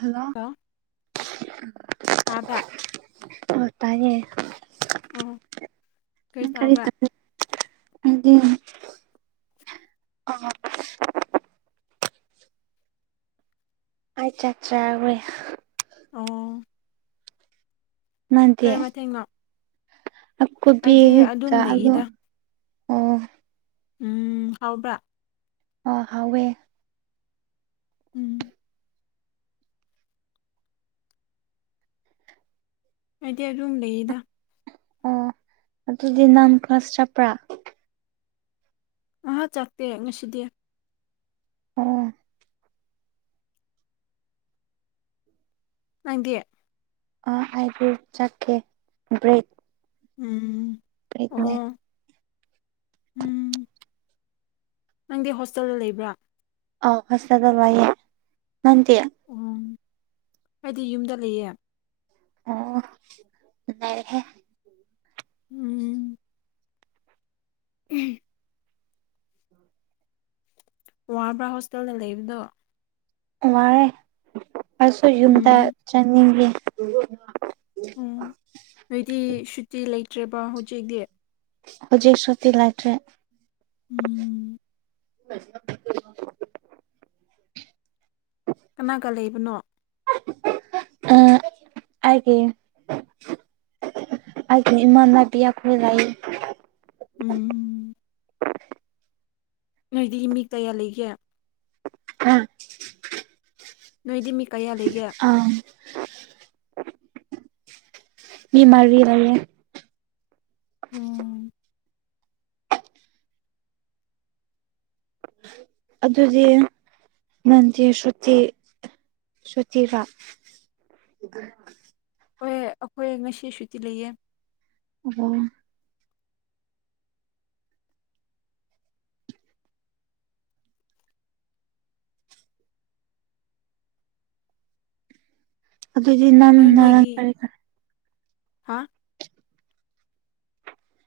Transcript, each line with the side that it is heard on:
right: hello
left: ꯇꯥꯕꯔ
right: ꯍꯣꯏ ꯇꯥꯏꯌꯦ
left: ꯎꯝ
right: ꯅꯪ ꯀꯔꯤ ꯇꯧꯔꯤ ꯅꯪꯗꯤ ꯑꯩ ꯆꯥꯛ ꯆꯥꯔꯤ
left: ꯑꯣ ꯀꯔꯤ ꯃꯊꯦꯡꯅꯣ
right: ꯑ ꯀꯣꯄꯤꯉꯛ
left: ꯑꯗꯨꯝ
right: ꯇꯥꯛꯑꯒ
left: ꯂꯩꯌꯦꯗ
right: ꯑꯣ [inaudible]
left: ꯎꯝ ꯍꯥꯎꯕ꯭ꯔ
right: ꯑ ꯍꯥꯎꯋꯦ
left: ꯎꯝ ꯑꯩꯗꯤ ꯑꯗꯨꯝ ꯂꯩꯌꯦꯗ
right: ꯑꯣ ꯑꯗꯨꯗꯤ ꯅꯪ ꯀ꯭ꯂꯥꯁ ꯆꯠꯄ꯭ꯔꯥ
left: ꯑꯍꯥ ꯆꯥꯠꯇꯦ ꯉꯁꯤꯗꯤ
right: ꯑꯣ
left: ꯅꯪꯗꯤ
right: ꯑ ꯑꯩꯕꯨ ꯆꯠꯀꯦ ꯕ꯭ꯔꯦꯛ
left: ꯎꯝ
right: ꯄ꯭ꯔꯦꯛ ꯅꯦ
left: ꯑꯣ ꯎꯝ ꯅꯪꯗꯤ ꯍꯣꯁꯇꯦꯜꯗ ꯂꯩꯕ꯭ꯔꯥ
right: ꯑꯥꯎ ꯍꯣꯁꯇꯦꯜꯗ ꯂꯩꯌꯦ ꯅꯪꯇꯤ
left: ꯎꯝ ꯑꯩꯗꯤ ꯌꯨꯝꯗ ꯂꯩꯌꯦ
right: ꯑꯣ ꯅꯨꯡꯉꯥꯢꯍꯦ
left: ꯎꯝ ꯋꯥꯕ꯭ꯔꯥ ꯍꯣꯁꯇꯦꯜꯗ ꯂꯩꯕꯗꯣ
right: ꯋꯥꯔꯦ ꯑꯩꯁꯨ ꯌꯨꯝꯗ
left: ꯎꯝ
right: ꯆꯠꯅꯤꯡꯉꯦ
left: ꯎꯝ ꯅꯣꯏꯗꯤ ꯁꯨꯇꯤ ꯂꯩꯇ꯭ꯔꯦꯕ ꯍꯧꯖꯤꯛꯇꯤ
right: ꯍꯧꯖꯤꯛ ꯁꯨꯇꯤ ꯂꯩꯇ꯭ꯔꯦ
left: ꯎꯝ
right: [unintelligible]
left: ꯀꯅꯥꯒ ꯂꯩꯕꯅꯣ
right: ꯑꯥ ꯑꯩꯒꯤ ꯑꯩꯒꯤ ꯏꯃꯥꯟꯅꯕꯤ ꯑꯈꯣꯏ ꯂꯩꯌꯦ
left: ꯎꯝ ꯅꯣꯏꯗꯤ ꯃꯤ ꯀꯌꯥ ꯂꯩꯒꯦ
right: ꯑ [inaudible]
left: ꯅꯣꯏꯗꯤ ꯃꯤ ꯀꯌꯥ ꯂꯩꯒꯦ
right: ꯑ ꯃꯤ ꯃꯔꯤ ꯂꯩꯌꯦ
left: ꯑꯝ
right: ꯑꯗꯨꯗꯤ ꯅꯪꯗꯤ ꯁꯨꯇꯤ ꯁꯨꯇꯤ ꯚ
left: ꯍꯣꯏꯌꯦ ꯑꯩꯈꯣꯏ ꯉꯁꯤ ꯁꯨꯇꯤ ꯂꯩꯌꯦ
right: ꯑꯣ ꯑꯗꯨꯗꯤ ꯅꯪ
left: ꯑꯗꯨ
right: ꯅꯔꯥꯡ
left: ꯅꯣꯏꯒꯤ
right: ꯀꯔꯤ ꯀꯔꯥ
left: ꯍꯥ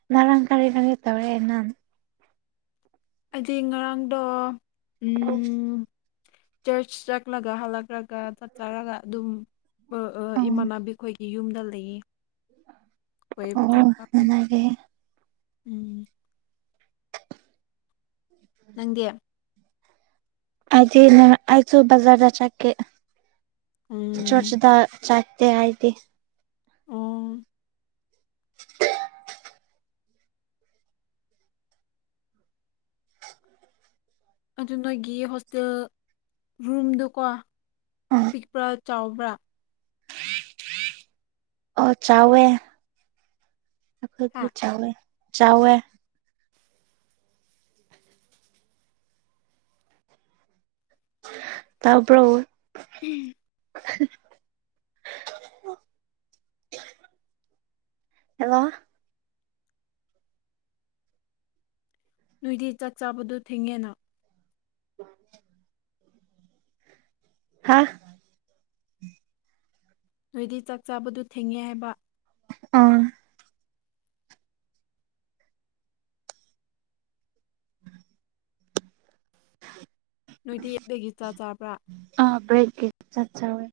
right: ꯉꯔꯥꯡ ꯀꯔꯤ ꯀꯔꯤ ꯇꯧꯌꯦ ꯅꯪ
left: ꯑꯩꯗꯤ ꯉꯔꯥꯡꯗꯣ ꯎ ꯆꯔꯆ ꯆꯠꯂꯒ ꯍꯜꯂꯛꯂꯒ ꯆꯥꯛ ꯆꯥꯔꯒ ꯑꯗꯨꯝ
right: ꯑꯣ
left: ꯏꯃꯥꯟꯅꯕꯤꯈꯣꯏꯒꯤ ꯌꯨꯝꯗ ꯂꯩꯌꯦ ꯀꯣꯏꯕ
right: ꯑꯣ
left: ꯆꯠꯄ ꯑꯩꯈꯣꯏ
right: ꯆꯒꯦ
left: ꯎꯝ
right: [inaudible]
left: ꯅꯪꯗꯤꯦ
right: ꯑꯗꯤ ꯏ ꯑꯁꯨ ꯖꯥꯗ ꯆꯦ
left: ꯎꯝ
right: ꯆꯔꯆꯗ ꯆꯥꯇ ꯍꯥꯏꯥꯏꯗꯤ
left: ꯑꯣ
right: [inaudible]
left: ꯑꯗꯨ ꯅꯣꯏꯒꯤ ꯍꯣꯁꯇꯦꯜ ꯔꯨꯝꯗꯣꯀꯣ
right: ꯑꯣ
left: ꯄꯤꯛꯄ꯭ꯔꯥ ꯆꯥꯎꯕ꯭ꯔꯥ
right: ꯑꯣ ꯆꯥꯎꯋꯦ
left: ꯍꯥ
right: ꯑꯩꯈꯣꯏꯗꯤ ꯆꯥꯎꯋꯦ ꯆꯥꯎꯋꯦ ꯇꯥꯕ꯭ꯔꯣ ꯍꯦꯜꯂꯣ
left: ꯅꯣꯏꯗꯤ ꯆꯥꯛ ꯆꯥꯕꯗꯣ ꯊꯦꯡꯉꯦꯅ
right: [inaudible] ꯍꯥꯥ
left: ꯅꯣꯢꯒꯤ ꯆꯥꯛ ꯆꯥꯕꯗꯨ ꯊꯦꯡꯉꯦ ꯍꯥꯏꯕ
right: ꯑꯝ
left: ꯅꯣꯏꯗꯤ ꯀꯔꯤꯒꯤ ꯆꯥ ꯆꯥꯕ꯭ꯔꯥ
right: ꯑꯥ ꯕꯔꯦꯛ ꯆꯥꯛ ꯆꯥꯢꯌꯦ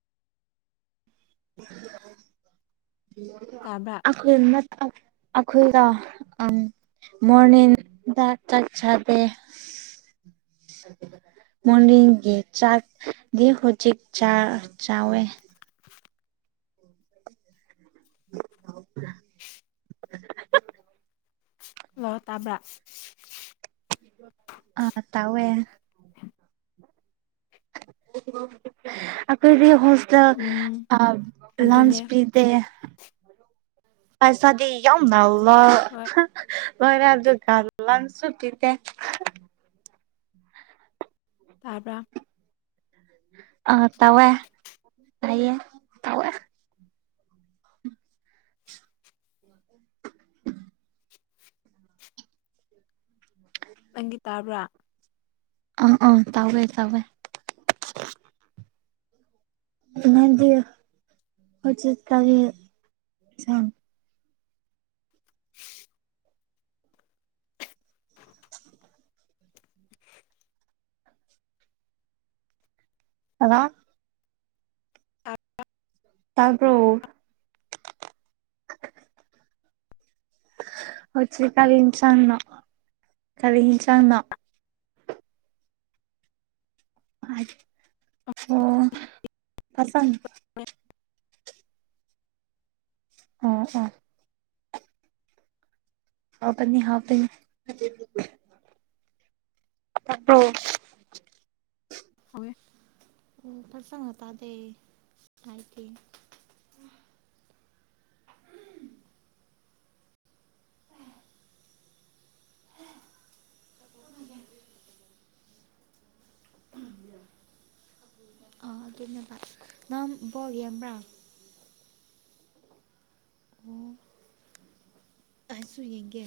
left: ꯇꯥꯕ꯭ꯔꯥ
right: ꯑ ꯑꯩꯈꯣꯏ ꯑꯩꯈꯣꯏꯗ ꯑ ꯃꯣꯔꯅꯤꯦꯟ ꯗ ꯆꯥꯛ ꯆꯗꯦ ꯃꯟꯗꯤꯒꯤ ꯆꯥꯛꯒꯤ ꯍꯧꯖꯤꯛ ꯆꯥ ꯆꯋꯦ
left: [inaudible]
right: [inaudible]
left: ꯂ ꯇꯥꯕ꯭ꯔꯥ
right: ꯑ ꯇꯋꯦ ꯑꯩꯈꯣꯏꯗꯤ ꯍꯣꯁꯗ
left: ꯎꯝ
right: ꯑ
left: ꯑꯗꯨꯅꯦ
right: ꯂꯥꯟꯆ ꯄ ꯄꯁꯥꯗꯤ ꯌꯥꯎ ꯅꯂ
left: ꯍꯣꯏ
right: ꯈꯣꯏꯔꯦ ꯑꯗꯨ ꯑꯗꯨ ꯜ ꯂꯅꯁꯨꯇꯤꯗ
left: ꯇꯥꯕ꯭ꯔꯥ
right: ꯑ ꯇꯧꯦ ꯁꯦ
left: ꯅꯪꯒꯤ ꯇꯥꯕ꯭ꯔꯥ
right: ꯑꯪ ꯑ ꯇꯧꯋꯦ ꯇꯧꯋꯦ ꯑꯗꯨꯗꯤ ꯍꯧ ꯎꯆꯠ ꯀꯔꯤꯒꯤ ꯁ ꯑꯂ
left: ꯑ
right: ꯇꯄ꯭ꯔꯣ ꯍꯖꯤꯤ ꯀꯔꯤ ꯆꯥꯡꯅꯣ ꯀꯔꯤꯍꯤ ꯆꯥꯡꯅꯣ ꯑꯣ ꯐꯁ ꯎꯥ ꯎꯥ ꯍꯥꯥꯎꯄꯅꯤ ꯍꯥꯥꯎꯄꯅꯤ ꯍ
left: ꯍꯋꯦ
right: ꯑꯣ ꯐꯁꯪꯇꯥꯗꯦ ꯀꯥꯏ ꯀ ꯑ ꯅꯕ ꯅꯪ ꯕꯣꯒꯤꯕ꯭ꯔꯥ ꯑꯣ ꯑꯁꯁꯨꯏꯒꯦ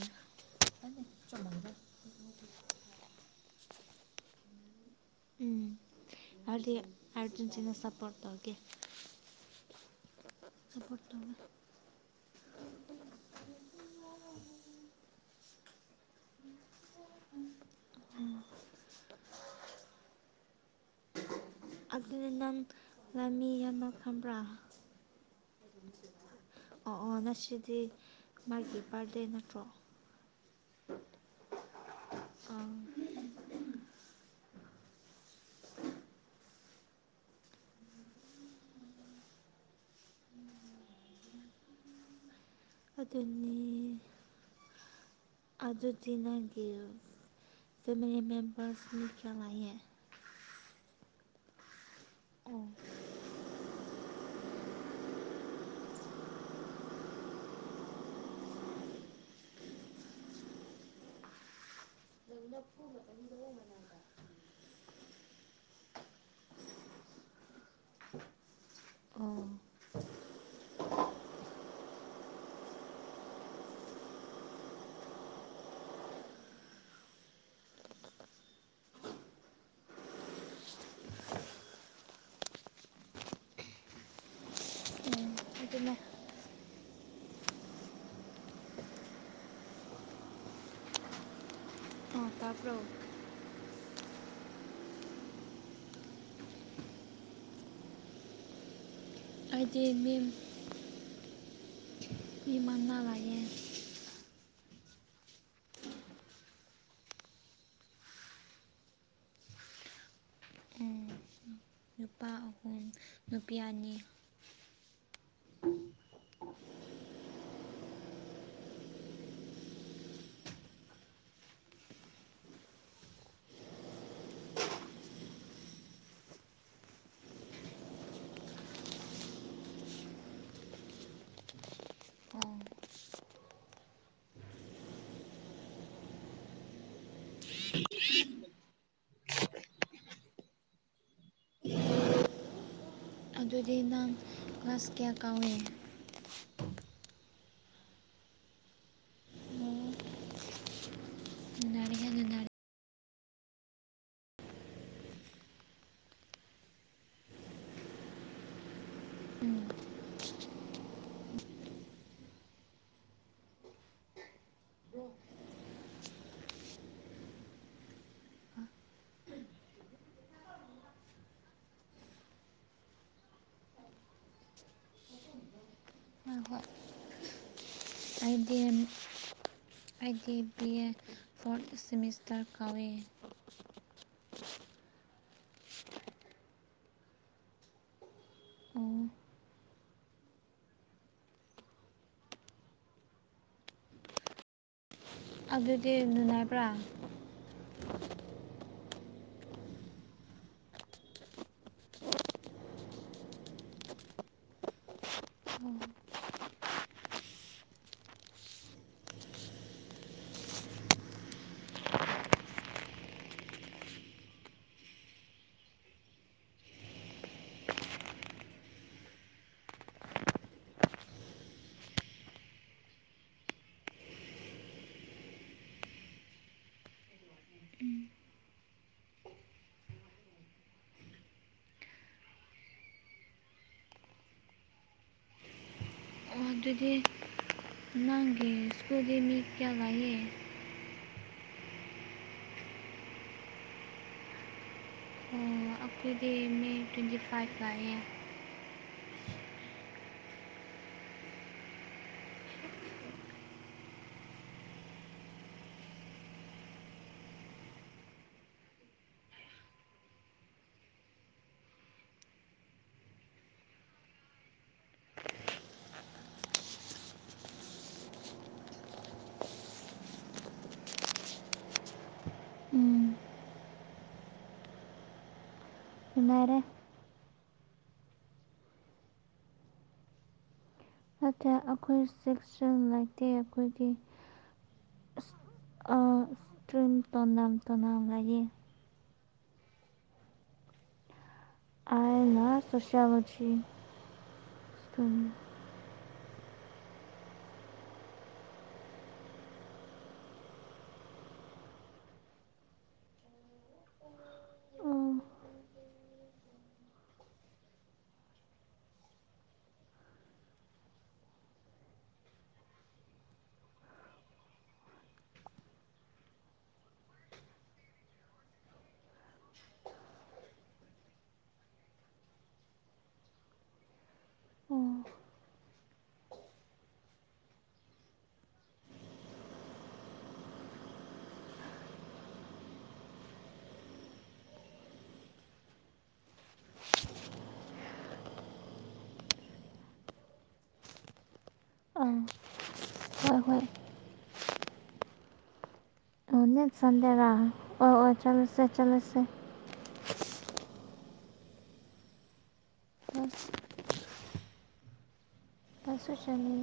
right: ꯎꯝ ꯍꯥꯏꯗꯤ ꯑꯔꯖꯦꯟꯁꯤꯅ ꯁꯄꯣꯔ ꯇꯧꯒꯦ ꯆꯄꯣꯔ ꯇ ꯎꯝ ꯑꯗꯨ ꯅꯪ ꯂꯃꯤ ꯑꯃ ꯈꯕ꯭ꯔꯥ ꯑꯣ ꯑꯣ ꯉꯁꯤꯗꯤ ꯃꯥꯒꯤ ꯕꯥꯔꯗꯦ ꯅꯠꯇ꯭ꯔꯣ ꯑ ꯑꯗꯨꯅꯤ ꯑꯗꯗꯤꯅꯒꯤ ꯐꯦꯃꯤꯂꯤ ꯃꯦꯝꯕꯔꯁ ꯃꯤ ꯆꯃꯥꯏꯦ ꯑꯣ ꯂꯅ ꯐꯨꯕ ꯃꯇꯝꯗ ꯍꯣꯡꯕꯅꯗ ꯑꯣ ꯑꯦ ꯑꯗꯨꯅ ꯑꯥ ꯇꯥꯕ꯭ꯔꯣ ꯍꯥꯏꯗꯤ ꯃꯦꯝ ꯏꯃꯥꯟꯅ ꯂꯥꯏꯑꯦ ꯎꯝ ꯅꯨꯄꯥ ꯑꯍꯨꯝ ꯅꯨꯄꯤ ꯑꯅꯤ ꯑꯣ [unintelligible] ꯑꯗꯨꯗꯤ ꯅꯪ ꯀ꯭ꯂꯥꯁ ꯀꯌꯥ ꯀꯥꯎꯏꯦ ꯅꯨꯡꯉꯥꯏꯔꯦ ꯍꯦ ꯅꯨꯡꯉꯥꯏꯔꯦ ꯑ ꯍꯣ ꯑꯩꯗꯤꯦꯝ ꯑꯩꯒꯤ ꯕꯤ ꯑꯦ ꯐꯣꯔꯠ ꯁꯤꯦꯃꯤꯁꯇꯔ ꯀꯧꯏ ꯑꯣ ꯑꯗꯨꯗꯤ ꯅꯨꯡꯉꯥꯏꯕ꯭ꯔꯥ ꯑꯣ ꯑꯗꯨꯗꯤ ꯅꯪꯒꯤ ꯁ꯭ꯀꯨꯜꯗꯤ ꯃꯤ ꯀꯌꯥ ꯂꯌꯦ ꯑꯄꯤꯣꯏꯒꯤ ꯃ ꯇ꯭ꯋꯦꯟꯇꯤ ꯐꯥꯏꯕ ꯂꯏ ꯎꯝ ꯔꯦ ꯅꯠꯇꯦ ꯑꯩꯈꯣꯏ ꯆꯦꯛ ꯆ ꯂꯩꯇꯦ ꯑꯩꯈꯣꯏꯒꯤ ꯑꯥ ꯇ꯭ꯔꯔꯤꯦꯟ ꯇꯅꯥꯝ ꯇꯅꯥꯝ ꯂ ꯑ ꯑꯥꯁ ꯑꯁꯥꯕꯕꯁꯤ ꯑꯥ ꯍꯣꯏ ꯍꯣꯏ ꯑꯣ ꯅꯠ ꯁꯟꯗꯦꯔ ꯑꯣ ꯑꯣ ꯆꯂꯁꯦ ꯆꯂꯁꯦ ꯄꯁꯨꯨꯁꯅꯤ